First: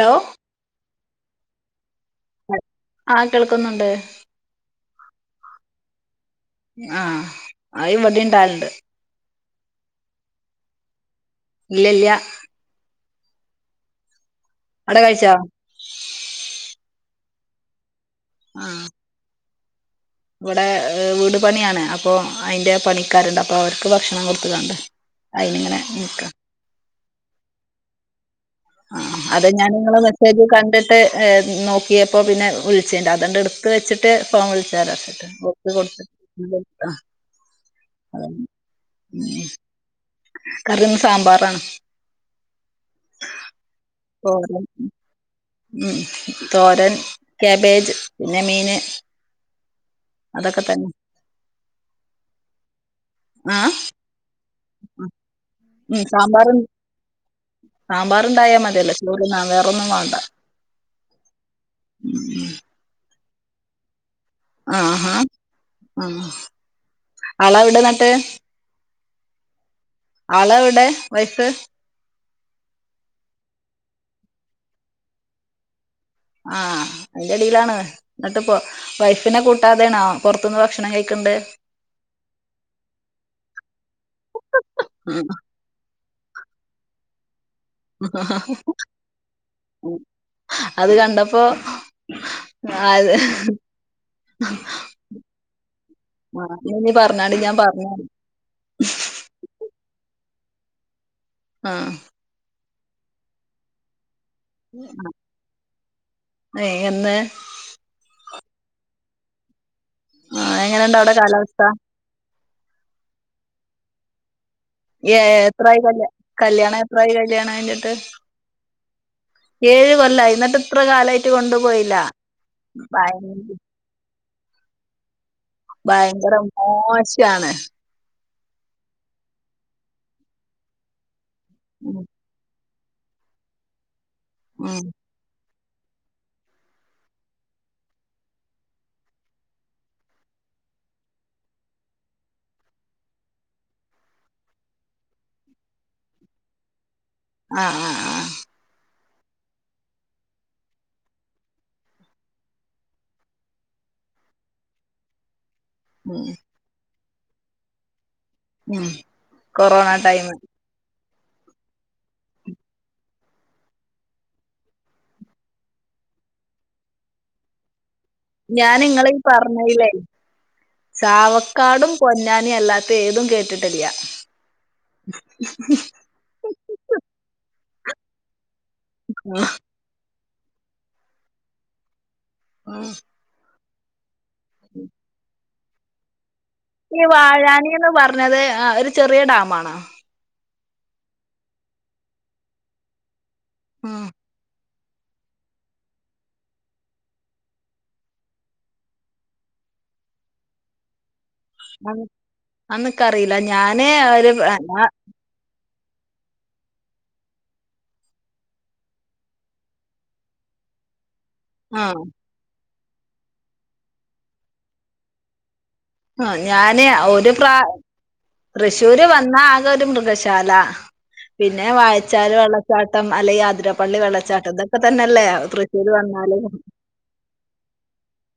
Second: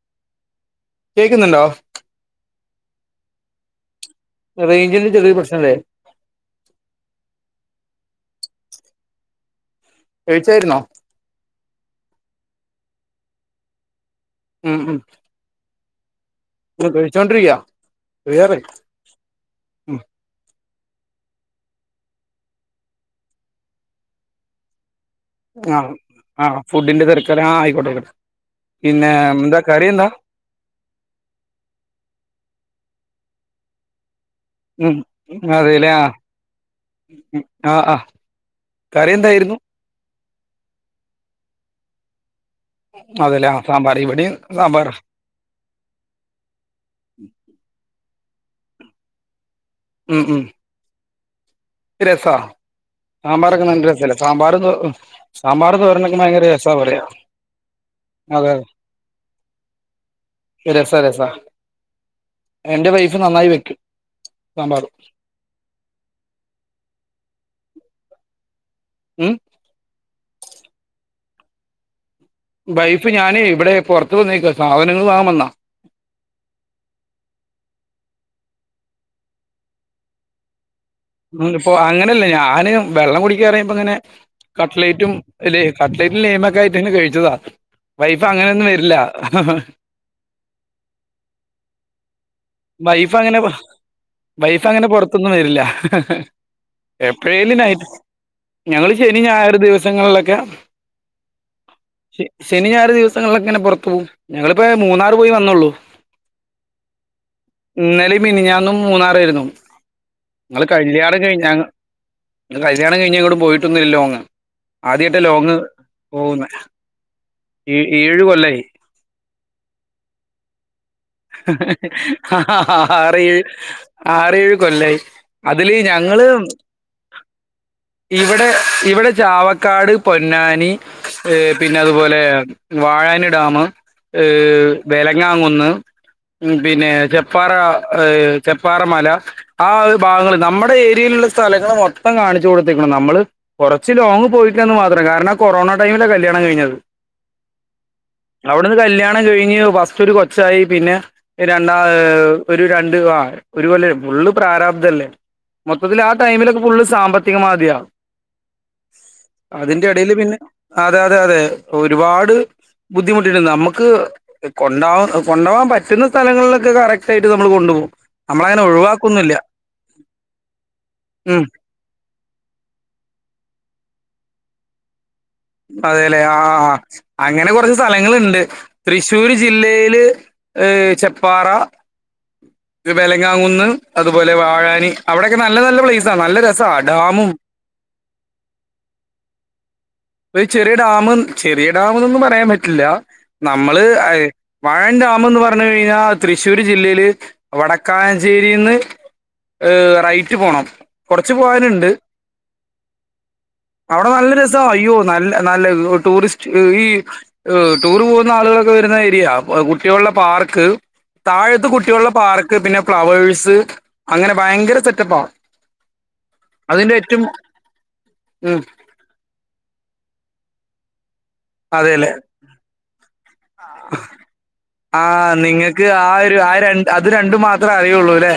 Hello കേൾക്കുന്നുണ്ടോ ആഹ്കേൾക്കുന്നുണ്ട് റേഞ്ചിന് ചെറിയ ഒരു പ്രശ്നംണ്ടേയ് ആഹ് അത് ഇവിടെ ഉണ്ടാവലണ്ട് കഴിച്ചായിരുന്നോ ഇല്ലല്ല അവടക്കഴ്ച്ചൊ കഴിച്ചോണ്ടിരിക്കയാ കയ്യാറായി ആഹ് ഇവിടെ വീട് പണിയാണ് അപ്പൊ അതിന്റെ പണിക്കാരുണ്ട് അപ്പൊ അവർക്ക് ഭക്ഷണം കൊടുത്തുങ്ങാണ്ട് ആഹ് ആഹ് ഫുഡിന്റെ തിരക്കാല ആ ആയിക്കോട്ടെഅയിക്കൊട്ടെ ആ അതെ ഞാൻ നിങ്ങള് മെസ്സേജ് കണ്ടിട്ട് ഏ നോക്കിയപ്പോ പിന്നെ വിളിച്ചേണ്ട് അതണ്ട്ടു ത്തു വെച്ചിട്ട് ഫോൺ ഉം വിളിച്ചാലോച്ചിട്ട് ഓൽക്ക് കൊടുത്തിട്ട് ആഹ്ആഹ് കറി എന്തായിരുന്നു കറി ഇന്ന് സാമ്പാറാണ് അതല്ലേ ആഹ് സാമ്പാർ ഇവടീം സാമ്പാറാ ഉ തോരൻ കായാബേജ് പിന്നെ മീന് ഉം ഉം അതൊക്കെ തന്നെ രസാ സാമ്പാറൊക്കെ ആഹ് നല്ല രസല്ല സാമ്പാറും സാമ്പാർ തോരനൊക്കെ ഭയങ്കര രസാ പറയാ സാമ്പാറണ്ടായാൽ മതിയല്ലൊ ചോറ്ന്ന വേറൊ ഒന്നും വേണ്ട രസ രസ എന്റെ വൈഫ് നന്നായി വെക്കും സാമ്പാറും ആഹ് ആളാവിടെന്നട്ട് ഉം ആളെ ഇവിടെ വൈഫ്‌ വൈഫ് ഞാന് ഇവിടെ പുറത്ത വന്നേക്ക സാധനങ്ങൾ വാങ്ങ വന്നാ ആഹ് അതിന്റെറെടിയിലാണ് എന്നിട്ടിപ്പോ വൈഫിനെ കൂട്ടാതെയണോ പുറത്തനിന്ന് ഭക്ഷണം കഴി ഇപ്പൊ അങ്ങനെയല്ലേ ഞാന് വെള്ളം കുടിക്കനെറിങ്ങിയുമ്പ അങ്ങനെ കട്ട്ലേറ്റും ഉം. ഇല്ല കട്ടലേറ്റിൽ നെയ്മ ഒക്കെ ആയിട്ടെ കഴിച്ചതാ വൈഫ് അങ്ങനെയൊന്നും വരില്ല അത് കണ്ടപ്പോ അത് വൈഫ അങ്ങനെ പുറത്തൊന്നും വരില്ല ആ, നീ പറഞ്ഞാണ്ട് എപ്പോഴേല ഞാൻ പറഞ്ഞു ഞങ്ങള് ശ ശെനി ഞായർ ദിവസങ്ങളിലൊക്കെ ആഹ് ശ ശനി ഞാറ് ദിവസങ്ങളിലക്കെങ്ങനെ പുറത്തു പോകവും ഞങ്ങളിപ്പോ മൂന്നാറ് പോയി വന്നള്ളു ഏ, എന്ന് ഇന്നലെ മിനിഞാന്നും മൂന്നാറായിരുന്നു ആ നിങ്ങള് എങ്ങനെണ്ട് അവിടെ കല്യാണം കഴിഞ്ഞ കാലാവസ്ഥ കല്യാണം കഴിഞ്ഞ് എങ്ങട്ടും പോയിട്ടൊന്നില്ലല്ലോന്ന് ഏഹ് എത്രായി കല് കല്യാണം എത്രായി കല്യാണം കഴിഞ്ഞിട്ട് ഏഴ് കൊല്ലായി ഏഴ് കൊല്ലായി ന്നിട്ട് ഇത്ര കാലായി ആ ആറ് ആറേഴു കൊല്ലായി അതില് ഞങ്ങള് ഭയങ്കര മോശാണ് ഇവിടെ ഇവിടെ ചാവക്കാട് പൊന്നാനി പിന്നെ ഉം അതുപോലെ വാഴാനി ഡാം ഹ് ഉം വെലങ്ങാകുന്ന് ഉം പിന്നെ ചെപ്പാറ ചെപ്പാറ മല ആ ഭാഗങ്ങള് നമ്മുടെ ഏരിയയിലുള്ള സ്ഥലങ്ങള് മൊത്തം കാണിച്ചു കൊടുത്തേക്ക്ണ് നമ്മള് കുറച്ച് ലോങ്ങ് പോയിട്ടില്ലന്ന് മാത്രം കാരണം കൊറോണ ടൈമില കല്യാണം കഴിഞ്ഞത് ആഹ് ആഹ് അവിടുന്ന് കല്യാണം കഴിഞ്ഞ് ഫസ്റ്റൊരു കൊച്ചായി പിന്നെ രണ്ടാ ഒരു രണ്ട് ആ ഒരു കൊല്ലം ഫുള്ള് പ്രാരാബ്ദല്ലേ മൊത്തത്തിൽ ആ ഉം ടൈമിലൊക്കെ ഫുള്ള് സാമ്പത്തികമാദ്യാ ഉം അതിന്റെ കൊറോണ എടയില് ടൈമ് പിന്നെ അതെ അതെ അതെ ഒരുപാട് ബുദ്ധിമുട്ടി നമുക്ക് കൊണ്ടാ കൊണ്ടാകാൻ പറ്റുന്ന സ്ഥലങ്ങളിലൊക്കെ കറക്റ്റ് ആയിട്ട് നമ്മൾ കൊണ്ടു പോകും. ഞാൻ ഇങ്ങളെ പറഞ്ഞില്ലേയ് ഉം ചാവക്കാടും പൊന്നാനി അല്ലാത്ത ഏതും കേട്ടിട്ടില്ല അതെല്ലേ ആ ആഹ് അങ്ങനെ കുറച്ച് സ്ഥലങ്ങളുണ്ട് തൃശ്ശൂര് ജില്ലയില് ചെപ്പാറ വേലങ്ങാങ്ങുന്ന് അതുപോലെ വാഴാനി അവിടെക്കെ നല്ല നല്ല പ്ലേസ് ആ നല്ല രസ ഈ വാഴാനിന്ന് പറഞ്ഞത് ഒരു ചെറിയ ഡാമാണോ? ഒരു ചെറിയ ഡാം ചെറിയ ഡാം എന്നൊന്നും പറയാൻ പറ്റില്ല നമ്മള് അ ഉം വാഴൻ ഡാം എന്ന് പറഞ്ഞു കഴിഞ്ഞാൽ തൃശ്ശൂർ ജില്ലയില് വടക്കാഞ്ചേരിന്ന് റൈറ്റ് പോണം കുറച്ച് പോവാനുണ്ട് അന്നക്കറിയില്ല ഞാന് അവിടെ ഒരു നല്ല രസ ആഹ് ഇ നല്ല നല്ല ടൂറിസ്റ്റ് ഈ ടൂർ പോകുന്ന ആളുകളൊക്കെ വരുന്ന ഏരിയ കുട്ടികളുടെ പാർക്ക് താഴത്ത് കുട്ടികളുടെ പാർക്ക് പിന്നെ ഫ്ലവേഴ്സ് അങ്ങനെ ഭയങ്കര സെറ്റപ്പ ആഹ് ഞാന് ഒരു പ്ര തൃ ഉം റ്റൂര് വന്നാ ആകെ ഒരു മൃഗശാല പിന്നെ അതെല്ലേ വായച്ചാല് വെള്ള ച്ചാട്ടം അല്ലെങ്ങി ആതിര പള്ളി വെള്ളച്ചാട്ടം ഇതൊക്കെ തന്നെഅല്ലേ ആഹ് നിങ്ങക്ക് തൃശൂര് ആ ഒരു വന്നാല് ആ രണ്ട് അത് രണ്ടു മാത്രേ അറിയൊള്ളൂല്ലെ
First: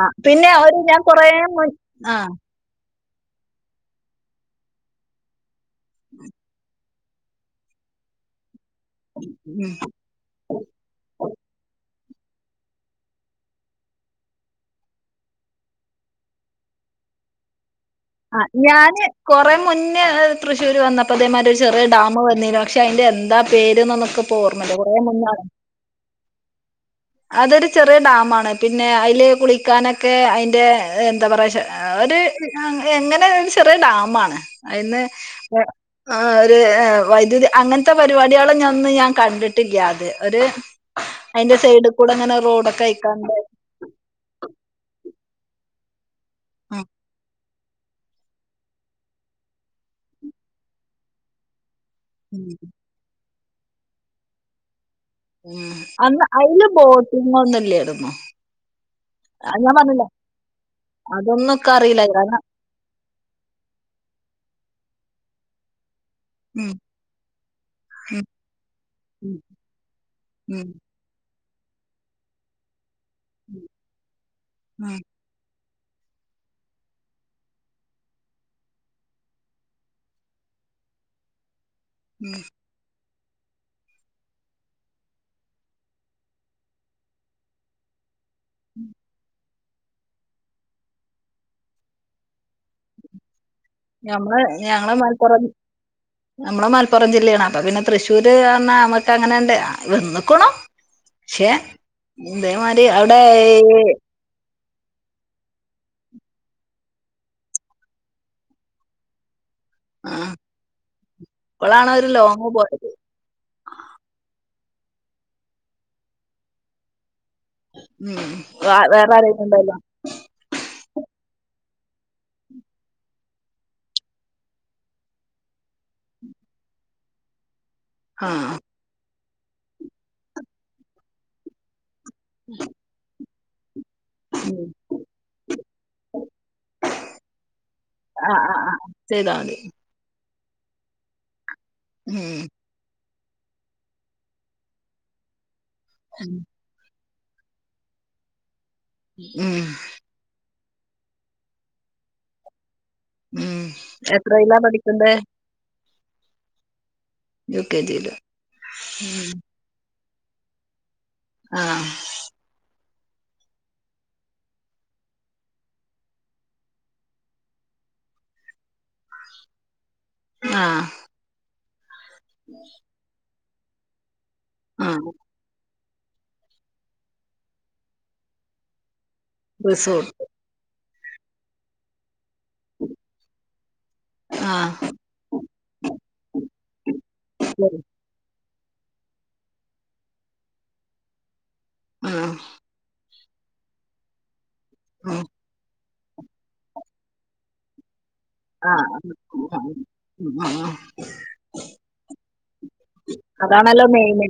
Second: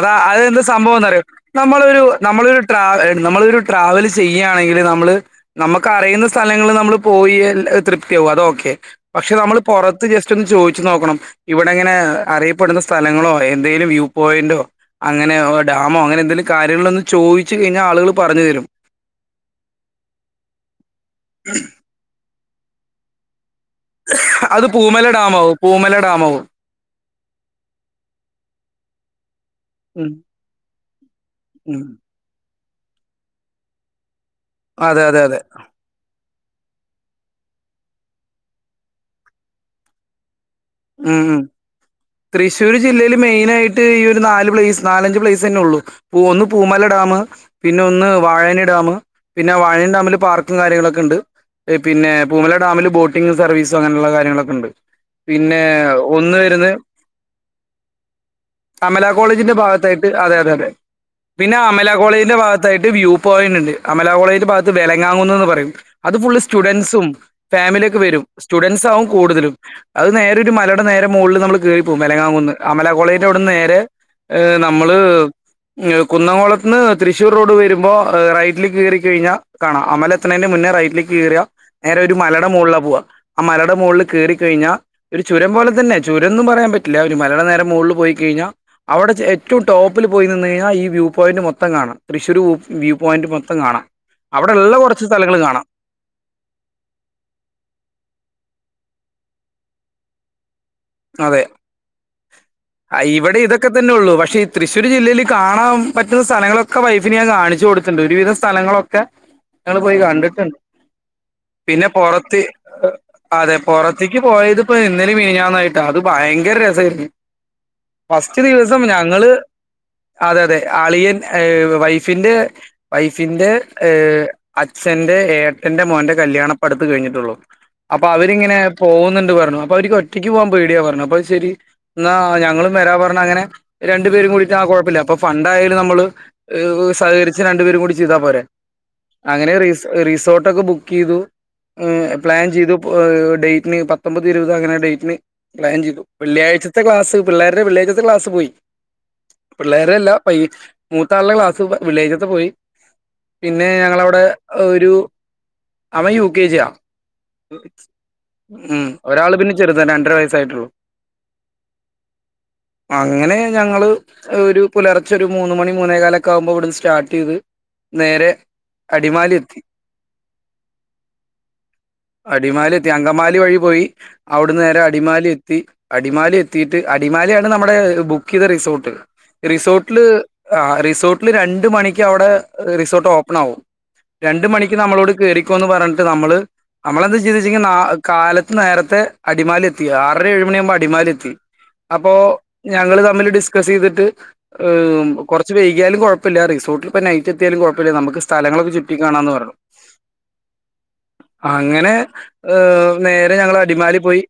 ആഹ് അത് പിന്നെ എന്താ ഒരു ഞാൻ സംഭവംന്ന് അറിയോ കൊറേ മുൻ നമ്മളൊരു ആഹ് നമ്മളൊരു ട്രാ നമ്മളൊരു ട്രാവല് ചെയ്യാണെങ്കില് നമ്മ്ള് നമ്മക്കറിയുന്ന സ്ഥലങ്ങള് നമ്മ്ള് പോയിയെൽ അഹ് തൃപ്തിയാവും അത് ഓക്കെ പക്ഷെ നമ്മള് ഉം പൊറത്ത് ജസ് സ്റ്റ് ഒന്ന് ചോയിച്ച് നോക്കണം ഇവടെങ്ങനെ അറിയപ്പെടുന്ന സ്ഥലങ്ങളോ എന്തേലും വ്യൂ പോയന്റോ അങ്ങനെയൊ ഓ ഡാമോ അങ്ങനെ എന്തേലും കാര്യങ്ങള് ഒന്ന് ച്ചോയിച്ച് കഴിഞ്ഞാ ആള്കള് ആഹ് ഞാന് കൊറെ മുന്നേ തൃശൂര് വന്നപ്പോ ഇതേമാരി ഒരു ചെറിയ ഡാം വന്നിനോ പക്ഷെ അയിന്റെ എന്താ പേര്ന്നൊന്നു ഇക്ക്പ്പ അത് ഓർമ്മല്ല്യാ കുറേ പൂമല മുന്നെ ആണ് ഡാമാവും പൂമല ഡാമാവും അതൊരു ചെറ്യേ ഡാമാണ് പിന്നെ അയ്ല് ഉം കുളിക്കാനൊക്കെ അയ്ന്റെ എ എന്താ പറയാച്ച ഉം ഒര് എഹ് എങ്ങനെ അഹ് ചെറ്യെ ഒര് ഡാമാണ് അയ്ന്ന് അതെ അതെ അതെ ഇങ്ങനെ അഹ് ഒര് എഹ് വൈദ്യുതി അങ്ങൻത്തെ പരിപാടിയാള്ഞന്ന് ഞാൻ കണ്ടിട്ട്ല്ല്യ അത് ഒര് ഉം ഉം അയ്ന്റെ സെയ്‌ഡ്ക്കൂടെ ഇങ്ങനെ റോഡൊക്കെ അയ്ക്കാണ്ട് ട്ട് ഒരു നാല് പ്ലേസ് നാലഞ്ച് പ്ലെയ്സന്നെ ഉള്ളൂ പൂ ഒന്ന് ഉം പൂമല ഡാമ് പിന്നെ ഒന്ന് വാഴനി ഡാമ് പിന്നെ വാഴനിഡാമില് പാർക്കും കാര്യങ്ങളൊക്കെണ്ട് എഹ് പിന്നെ ഉം, പൂമല ഡാമില് ബോട്ടിംഗ് സർവീസ് അങ്ങനെള്ള കാര്യങ്ങളൊക്കെ ഇണ്ട് ഉം അന്ന് അയ്ല് ബോട്ടിങ്ങൊന്നു ഇല്ലേര്ന്നു അമല കോളേജിന്റെ ഭാഗത്തായിട്ട് അതെ അതെ അതെ അതൊന്നും പിന്നെ ഇക്ക് അമല അറിയില്ല കോളേജിന്റെ ഭാഗത്ത് ത്തായിട്ട് വ്യൂ പോയന്റ് ഉണ്ട് അമലാകോളേജിന്റെ ഭാഗത്ത് വെലങ്ങാങ്ങുന്ന്ന്ന് പറയും അത് ഫുള്ള് ഉം സ്റ്റുഡൻസും ഫാമിലിയൊക്കെ വെരും ഉം സ്റ്റുഡൻസാവും കൂടുതലും. അത് നേരെ ഒരു ഉം മലയ്ടെ നേരെ മോൾള് നമ്മള് കേറിപ്പോവും വെലങ്ങാങ്ങുന്ന് അമല കോളേയ് ന്റെ അവ്ട്ന്ന് ഉം നേരെ എഹ് ഉം നമ്മള് ങ്ങ് ഹ് കുന്നംകൊളത്ത്ന്ന് തൃശ്ശൂർ റോഡ് വെരുമ്പോ ഹ് റൈറ്റില് കേറിക്കഴിഞ്ഞാ കാണാ അമലെ ത്ത്ണേന്റെ മുന്നെ റൈറ്റ്ലേക്ക് കേറാ നേരെ ഒരു ഉം മലടെ മോൾളാ പോവാ ആ മലടെ മോൾള് കേറി കഴിഞ്ഞാ ഒരു ചുരം പോലെ തന്നെ ചുരംന്നും പറയാൻ പറ്റ്ല്ല ഒരു മലയ്ടെ നേരെ മോൾള് പോയി കെയ്ഞ്ഞാ അവടെ ചെ എ റ്റവും ട്ടോപ്പ്ല് പോയി നിന്ന് കൈഞ്ഞാ ഈ വ്യൂ പോയിന്റ് മൊത്തം കാണാം തൃശൂര് വു വ്യൂ പോയന്റ് മൊത്തം കാണാ. ഞമ്മള് അവ്ടെള്ള ഞങ്ങള് കൊർച്ച് സ്ഥലങ്ങള് മലപ്പുറം കാണാ. നമ്മള് മൽപ്പൊറം ജില്ലേണ് അപ്പൊ പിന്നെ തൃശ്ശൂര് വന്നാ അമ്മക്ക് അങ്ങനേണ്ട് വന്ന്ക്ക്ണു. അതെ പക്ഷെ ഇന്തേമാരി അവ്‌ടെ ഈ തൃശ്ശൂര് ജില്ലയില് കാണാം പറ്റ്ന്ന സ്ഥലങ്ങളൊക്കെ വൈഫിന് ഞാൻ കാണിച്ചു കൊടുത്ത്ണ്ട് ഒരുവിധം സ്ഥലങ്ങളൊക്കെ. ങ്ങള് പോയി ആ കണ്ടിട്ട്ണ്ട് പിന്നെ ഇപ്പളാണ് ഒരു പൊറത്ത് ലോങ് പോയത് എഹ് അതെ പൊറത്തിക്ക് പോയത് ഇപ്പൊ ഇന്നലിം മീനിഞ്ഞാന്നു ആയിട്ടാ അത് ഭയങ്കര രസേയ്ര്ന്നു. ഉം ഫസ്റ്റ് ദിവസം വേറെ ഞങ്ങള്. ആരെങ്കിലും ഉണ്ടല്ലോ അതെ അതെ അളിയൻ എഹ് വൈഫിന്റെ വൈഫിന്റെ എഹ് അച്ഛന്റെ ഏട്ടന്റെ മോന്റെ കല്യാണം ഇപ്പട്ത്ത് കയ്ഞ്ഞ്ട്ടൊള്ളു. [inaudible] അപ്പ ആഹ് അവരിങ്ങനെ പോവുന്നുണ്ട് പർഞ്ഞു അപ്പൊ അവര്ക്ക് ഒറ്റക്ക് പോവാ പേടിയാ പർഞ്ഞു അപ്പൊഹ് ശെരി ഇന്നാ ഞങ്ങളും വെരാ പർഞ്ഞഅങ്ങനെ രണ്ടു പേരും കൂടിട്ട് ആഹ് കൊഴപ്പല്ല്യാ അപ്പൊ ഫണ്ടായാലും നമ്മള്. ഇഹ് സഹകരിച്ച് രണ്ടുപേരും കൂടി ചെയ്താ ആഹ് പോരെ. ആഹ് ആഹ് ചെയ്താ മതി ഹ് റിസോട്ടൊക്കെ ബുക്കെയ്തു ഇഹ് ഉം പ്ലാൻ ചെയ്തു. പ് ഏഹ് ഡെയ്റ്റിന് പത്തൊമ്പത്, ഇരുവത് അങ്ങനെ ഡെയ്റ്റിന് പ്ലാൻ ചെയ്തു വെള്ള്യായ്ച്ച ത്തെ ക്ലാസ്സ് പിള്ളേര്ടെ വെള്ള്യായ്ച്ചത്തെ ക്ലാസ്സ് പോയി ഉം പിള്ളേരല്ല വൈ മൂത്താള്ടെ ക്ലാസ് വെ വെള്ള്യയ്ച്ചത്തെ പോയി ഉം പിന്നെ ഞങ്ങളവടെ എത്രയിലാ ഒരു. പഠിക്കണ്ടേ അവൻ യു കെ ജിയാ യു കെ ജിയില് ഉം ഉം ഒരാള് പിന്നെ ചെർതാ രണ്ടര വയസ്സായിട്ടുള്ളൂ. ആഹ്. അങ്ങനെ ഞങ്ങള്. ഒരു പുലർച്ചെ ഒരു മൂന്ന് മണി മൂന്നേ കാലൊക്കെ ആവുമ്പോ ഇവ്ട്ന്ന് സ്റ്റാട്ടെയ്ത് നേരെ. അടിമാലി എത്തി. ആഹ്. അടിമാലി എത്തി അങ്കമാലി വഴി പോയി അവ്ട്ന്ന് നേരെ ആഹ് അടിമാലി എ ത്തി അടിമാലി എത്തിയിട്ട് അടിമാലിയാണ് നമ്മുടെ ബുക്കെയ്ത റിസോട്ട് റിസോട്ട്ൽ. റിസോർ ആഹ് റിസോട്ട്ൽ രണ്ട് മണിക്ക് അവ്ടെ ഹ് റിസോട്ട് ഓപ്പണാവും. രണ്ട് ആഹ് മണിക്ക് നമ്മളോട് കേറിക്കോന്ന് പറഞ്ഞ്ട്ട് നമ്മള് നമ്മളെന്താ ചെയ്തെച്ചെങ്ക് നാ ശരി ഹ്. കാലത്ത് നേരത്തെ അടിമാലി എത്തി ആറര ഏഴുമണിയാവുമ്പോ അടിമാലി എത്തി. അപ്പോ ആഹ് ഞങ്ങള് തമ്മിൽ ഡിസ്കസെയ്തിട്ട് ഹ് ആഹ് കൊർ ച്ച്‌ വൈക്യാലും കൊഴപ്പല്ല റിസോട്ടിൽപ്പ നൈറ്റെത്തിയാലും കൊഴപ്പല്ല നമക്ക് സ് ആഹ് ഉം [unintelligible] ഹ് നേരെ ഞങ്ങൾ അടിമാലി പോയി.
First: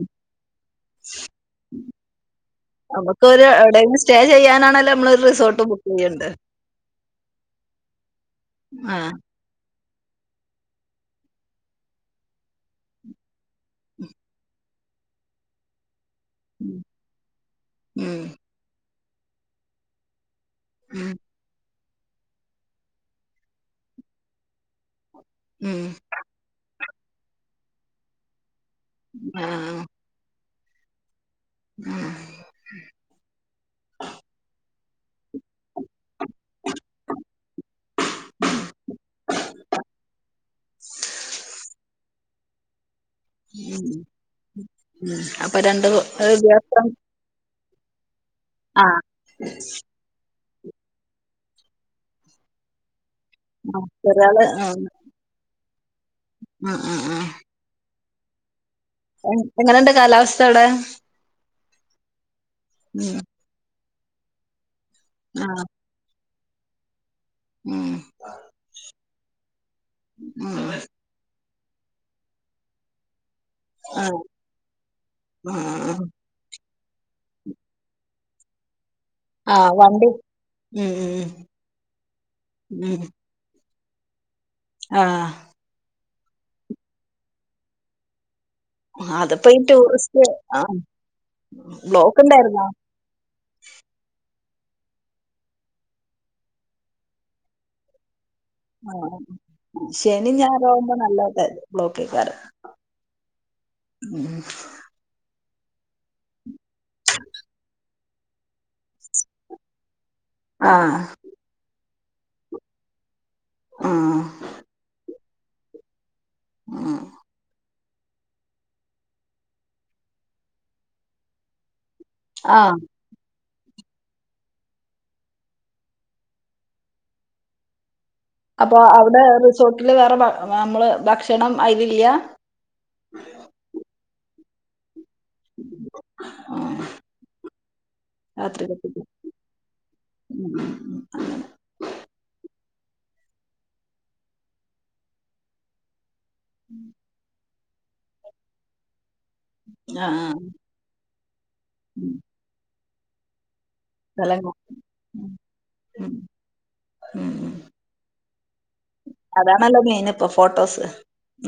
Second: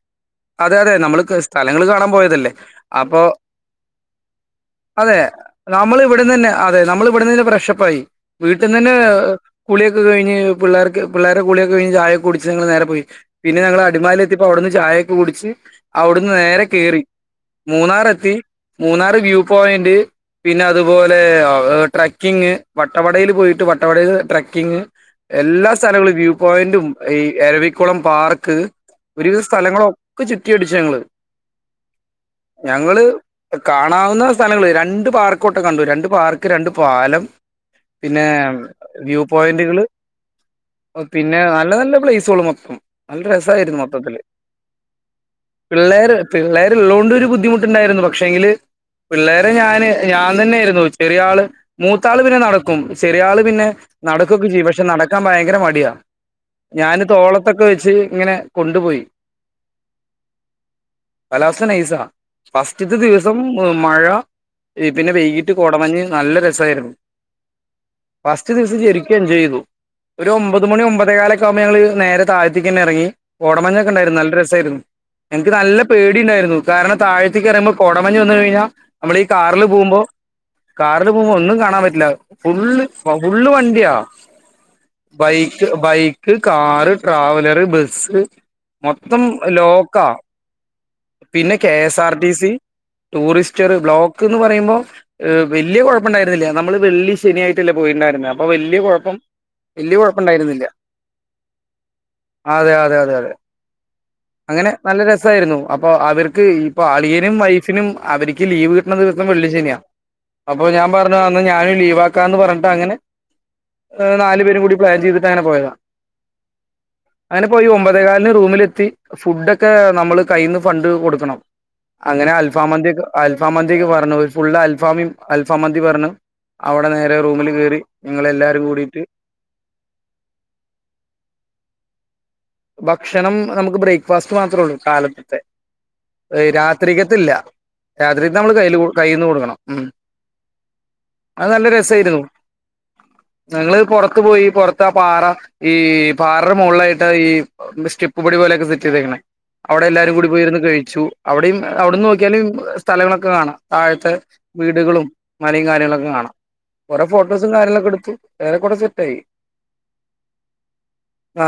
അതെ അതെ നമ്മൾ ക് സ്ഥലങ്ങള് കാണാൻ പോയതല്ലേ. അപ്പൊ നമുക്കൊരു എവിടെയെങ്കിലും സ്റ്റേ ചെയ്യാനാണല്ലോ അതെ നമ്മളൊരു റിസോർട്ട് ബുക്ക് നമ്മൾ ചെയ്യണ്ടേ. ഇവിട്ന്നന്നെ അതെ നമ്മൾ ഇവിട്ന്നന്നെ ഫ്രഷപ്പായി. വീട്ട്ന്നന്നെ. ആഹ് കുളിയാക്കെ കഴിഞ്ഞ് പിള്ളേർക്ക് പിള്ളേരെ കുളിയൊക്കെ കഴിഞ്ഞ് ചായൊക്കെ കുടിച്ച് നങ്ങള് നേരെ പോയി. പിന്നെ ഞങ്ങള് അടിമാലി എത്തിയപ്പൊ അവിട്ന്ന് ചായ ക്കെ കുടിച്ച് അവ്ട്ന്ന് നേരെ ഉം കേറി മൂന്നാറെത്തി. മൂന്നാറ് വ്യൂ പോയിന്റ് പിന്നെ ഉം അതുപോലെ ഹ് ട്ട്ര ക്കിങ്ങ് വട്ടവടയിൽ പോയിട്ട് വട്ടവടേന്ന് ട്ട്രക്കിങ് എല്ലാ ഉം സ്ഥലങ്ങളും വ്യൂ പോയിന്റും ഈ എരവിക്കുളം പാർക്ക് ഒരുവിധ ആഹ് സ്ഥലങ്ങളൊക്കെ ചുറ്റി അടിച്ചു ഞങ്ങള്. ഉം ഞങ്ങള് കാണാവുന്ന സ്ഥലങ്ങള് രണ്ട് പാർക്ക് കൊട്ട് കണ്ടു രണ്ട് പാർക്ക് രണ്ട് പാലം പിന്നെ വ്യൂ പോയിന്റുകള് പിന്നെ നല്ല നല്ല പ്ലേസുകള് മൊത്തം നല്ല രസായിരുന്നു മൊത്തത്തില് ഉം ഉം അപ്പ പിള്ളേര് പിള്ളേര് ഉള്ളത് കൊണ്ട് ഒരു ബുദ്ധിമുട്ട് ഇണ്ടായിരുന്നു പക്ഷേ എങ്കില് ആഹ് പിള്ളേരെ ഞാന് ഞാൻ തന്നെ ആയിരുന്നു ചെറിയ ആള് മൂത്താൾ പിന്നെ നടക്കും ചെറിയ ആള് പിന്നെ ആഹ് ഒരാള് നടക്കൊക്കെ ചെയ്യും ആഹ് പക്ഷെ നടക്കാൻ ഭയങ്കര മടിയാ ഉം ഞാൻ ഉം തോള ത്തൊക്കെ വെച്ച് ഇങ്ങനെ കൊണ്ടുപോയി എങ്ങനെണ്ട് കാലാവസ്ഥ അവിടെ കാലാവസ്ഥ നൈസാ ഫസ്റ്റ്ത്തെ ഉം ദിവസം മഴ [unintelligible] പിന്നെ വൈകിട്ട് ആഹ് കോടമഞ്ഞ് നല്ല രസായിരുന്നു ഉം ഫസ്റ്റ് ദിവസം ശരിക്കും എൻജോ ചെയ്തു ഒരു ഒമ്പത് ഉം മണി ഒമ്പ [unintelligible] കാല് ഒക്കെ ആകുമ്പോ ഞങ്ങള് നേരെ താഴ്ത്ത്ക്കന്നെ എറങ്ങി കോട മഞ്ഞ് ആഹ് ഒക്കെണ്ടായിരുന്നു നല്ല രസായിരുന്നു എനിക്ക് നല്ല ആഹ് പേടി ഇണ്ടായിരുന്നു കാരണം താഴത്ത്ക്ക് പറയുമ്പോ കോടമഞ്ഞ് വന്നു കഴിഞ്ഞാൽ നമ്മളീ ഈ കാറില് ആഹ് പോകുമ്പോ വണ്ടി ഉം കാറിൽ ഉം പോകുമ്പോ ഒന്നും കാണാൻ പറ്റില്ല ഫുള്ള് ഉം വൗ ഫുള്ള് വണ്ടിയാ ആഹ് വൈകി ബൈക്ക്, കാറ്, ട്രാവലർ, ബസ് ത്തം അതിപ്പോ ഈ ലോക്കാ ടൂറിസ്റ്റ് ആഹ് പിന്നെ K S R block T C ഇണ്ടായിരുന്നോ? ടൂറിസ്റ്ററ് ബ്ലോക്ക് ന്ന് പറയുമ്പോ ഏഹ് വെല്യ കൊഴപ്പം ണ്ടായിരുന്ന് ല്ല നമ്മള് വെള്ളി ശനിയായിട്ട് അല്ലേ പോയിട്ട് ണ്ടായിരുന്നെ അപ്പൊ വെല്യ കൊഴപ്പം ആഹ് വെല്യ കൊഴപ്പം ശനി ണ്ടായിരുന്ന് ല്ല ഞായറാവുമ്പോ നല്ല ബ്ലോക്കേക്കാരം അതെ അതെ അതെ അതെ ഉം അങ്ങനെ നല്ല രസായിരുന്നു അപ്പൊ അവർക്ക് ഇപ്പൊ അളിയനും വൈഫിനും അവരിക്ക് ലീവ് കിട്ടണ ദിവസം വെള്ളി ശനിയാ അപ്പൊ ഞാൻ ആഹ് പറഞ്ഞ ന്നാ ഞാനും ലീവാക്കാന്ന് പറഞ്ഞ്ട്ട് അങ്ങനെ ആഹ് നാല് പേരും കൂടി പ്ലാൻ ചെയ്തിട്ട് അങ്ങനെ പോയതാ ഉം അങ്ങനെ പോയി ഒമ്പതേ കാൽന് റൂമില് ത്തി ഫുഡൊക്കെ നമ്മള് കയ്യിന്ന് ഫണ്ട് കൊടുക്കണം അങ്ങനെ അൽഫാ ആഹ് മന്തി ഒക്കെ അൽഫാ മന്തിക്ക് പറഞ്ഞത് ഫുള്ള് അൽഫാമി അൽഫാ മന്തി പറഞ്ഞ് അവിടെ നേരെ റൂമില് കേറി ഞങ്ങള് എല്ലാരും കൂടിയിട്ട് തൊട്ടില് വേറെ ഭ വ നമ്മള് ഭക്ഷണം അയിലി ല്ല്യാ ഭക്ഷണം നമുക്ക് ബ്രേക്ക്ഫാസ്റ്റ് മാത്രോ ഒള്ളൂ കാലത്ത്ത്തെ എയ്യ് ആഹ് രാത്രിക്കത്തില്ല രാത്രിത്തെ നമ്മള് കയ്യില് രാത്രികത്തേക്ക് കയ്യീന്ന് കൊടുക്കണം ഉ ഉം ഉം അത് നല്ല രസായിരുന്നു ഞങ്ങള് പൊറത്ത് പോയി പൊറത്ത പാറ ഈ പാററ മൊളിലായിട്ട് ഈ മിസ് സ്റ്റെപ്പ് പടി പോലെ ഒക്കെ സെറ്റ് ചെയ്തേക്കെന്നെ അവിടെ ഉം അങ്ങനെ എല്ലാരും ആഹ് കൂടി ആഹ് പോയിരുന്ന് കഴിച്ചു അവിടെയും അവിടുന്ന് ഉം നോക്കിയാല് സ്ഥലങ്ങള് ഒക്കെ കാണാം താഴത്തെ സ്ഥലം കാണാൻ. വീടുകളും മലയും കാര്യങ്ങള് ഉം ഒക്കെ ഉം കാണാം കൊറേ ഉം ഫോട്ടോസും ഉം കാര്യങ്ങളും ഒക്കെ എടുത്തു എറേ കൊറേ സെറ്റ് ആയി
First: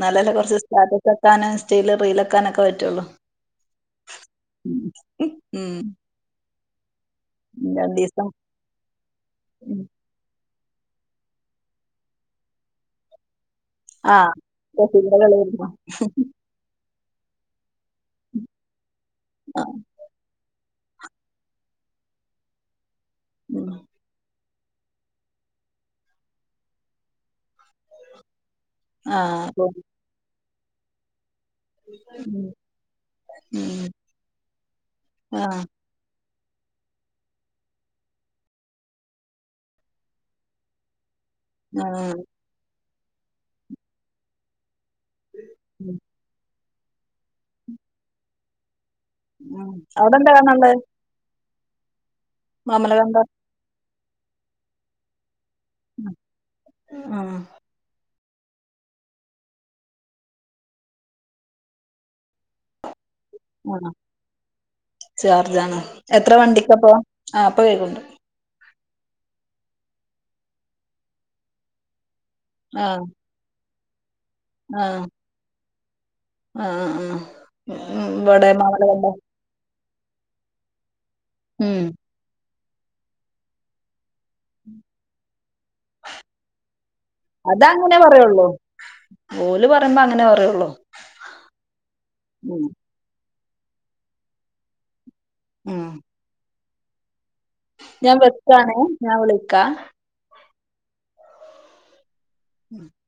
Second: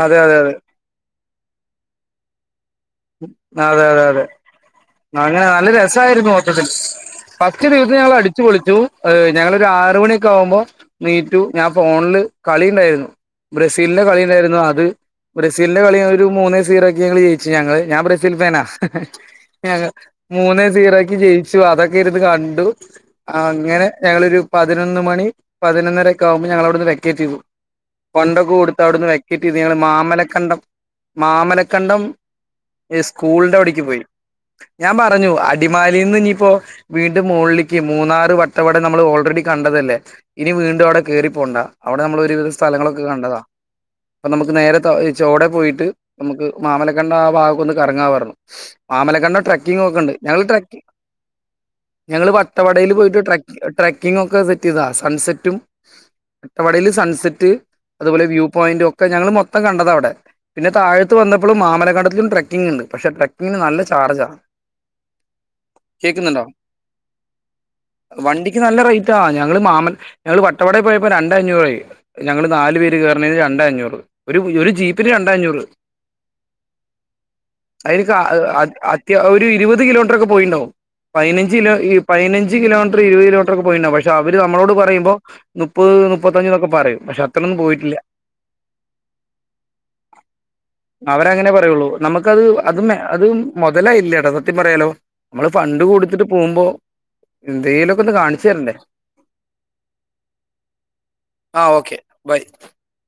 നല്ലഅല്ല കൊറച്ച് സ്റ്റാറ്റസ് വെക്കാന് സ്റ്റില് റീല് വെക്കാൻ ഒക്കെ പറ്റു വോള്ളു അതെ അതെ അതെ അങ്ങനെ നല്ല ഉം രസായിരുന്നു മൊത്തത്തിൽ ഫസ്റ്റ് ദിവസം ഞങ്ങൾ രണ്ടീസം അടിച്ച് പൊളിച്ചു ഏ ഞങ്ങള് ഒരു ഉം ആറ മണി ഒക്കെ ആകുമ്പോ നീറ്റു ഞാൻ ഫോണില് കളിണ്ടായിരുന്നു ആഹ് ബ്രസീലിന്റെ കളി എരുന്നു സീല്ന്റെ കളി ഞങ്ങള് ഒരു മൂന്നേ സീറോക്ക് ഞങ്ങള് ജയിച്ച് ഞങ്ങള് ഞാൻ ബ്രസീൽ ഫാനാ ആഹ് ഞങ മൂന്നെ സീറോ ക്ക് ജയിച്ചു അതൊക്കെ ഇരുന്ന് കണ്ടു ഉം അങ്ങനെ ഞങ്ങള് ഒരു പതിനൊന്ന് മണി പതിനൊന്നര ഒക്കെ ആവുമ്പം ഞങ്ങള് അവിടുന്ന് വെക്കേറ്റ് ചെയ്തു ഫണ്ട് ക്കെ കൊട് ത്ത അവിടുന്ന് വെക്കറ്റ് ആഹ് യ്ത് ഞങ്ങള് മാമലക്കണ്ടം മാമല കണ്ടം ഉം ഇ സ്കൂളിന്റെ അവിടേക്ക് ഉം പോയി ഞാൻ പറഞ്ഞു ആഹ് അടിമാ ലീന്ന് ഇനിയിപ്പോ വീണ്ടും മുകളിലിക്ക് മൂന്നാറ് വട്ടം വടെ നമ്മള് ഓൾറെഡി കണ്ടതല്ലേ ഇനി വീണ്ടും അവിടെ കയറി പോണ്ട അവിടെ ആഹ് നമ്മള് ഒരുവിധ സ്ഥലങ്ങളൊക്കെ കണ്ടതാ പ്പം നമുക്ക് നേരത്തെ ചോടെ പോയിട്ട് ഉം നമുക്ക് മാമലക്കണ്ണ് ആ ഭാഗക്കൊന്ന് കറങ്ങാ പറഞ്ഞു മാമലക്കണ്ട ഉം ട്രക്കിങ്ങ് ഒക്കെണ്ട് അവിടെന്താ ഞങ്ങള് കാണാനുള്ളത് ട്രക്കി ഞങ്ങള് വട്ടവടയിൽ പോയിട്ട് മാമലകണ്ടം ട്ര ട്രക്കിങ് ഒക്കെ സെറ്റ യ്താ സൺസെറ്റും വട്ടവടല് ആഹ് സൺസെറ്റ് അതുപോലെ വ്യൂ പോയിന്റ് ഒക്കെ ഞങ്ങള് മൊത്തം കണ്ടതാ അവിടെ പിന്നെ താഴത്ത് വന്നപ്പളും മാമലകണ്ടത്തിലും ട്രക്കിങ് ഉണ്ട് പക്ഷെ ട്രക്കിങ്ങിന് നല്ല ആഹ് ചാർജാ ചാർജ് ആണ് എത്ര കേൾക്കുന്നുണ്ടോ വണ്ടിക്കപ്പോ ആ ഇപ്പൊ കേക്ക്ണ്ട് വണ്ടിക്ക് നല്ല റേറ്റാ ഞങ്ങള് മാമ ഞങ്ങള് വട്ടവട പോയപ്പോ രണ്ട് അഞ്ഞൂറായി ഞങ്ങള് നാലു പേര് ആഹ് കേറ് ണേന് രണ്ടേ അഞ്ഞൂറ് ഒരു ഒരു ആഹ് ജീപ്പിന് രണ്ടേ അഞ്ഞൂറ് ആഹ് അതിന് ആഹ് കാ ഇവിടെ മാമല കണ്ടം അത്യ ഒരു ഇരുപത് കിലോമീറ്റർ ഒക്കെ പോയിണ്ടാകും പയിനഞ്ച് ലോ ഉം ഈ പയിനഞ്ച് കിലോമീറ്റർ ഇരുപത് കിലോമീറ്റർ ഒക്കെ പോയിണ്ടാവും പക്ഷ അവര് നമ്മളോട് പറയുമ്പോ മുപ്പത് മുപ്പത്തഞ്ച് ന്നൊക്കെ പറയും പക്ഷെ അത്രൊന്നും പോയിട്ടില്ല അത്രേള്ളൂ ഓല് പറയുമ്പ അങ്ങനെ പറയുള്ളൂ അവരങ്ങനെ പറയുള്ളൂ നമുക്കത് ഉം അതും അത് മോതലായില്ലട്ടോ സത്യം പറയാലോ നമ്മള് ഫണ്ട് ഉം കൊടുത്തിട്ട് പോവുമ്പോ എന്തേലൊക്കെ ഒന്ന് ഞാൻ കാണിച്ചു തരണ്ടേ വെക്കാണേ ഞാൻ വിളിക്കാ ആഹ് ഓക്കെ ബൈ [inaudible]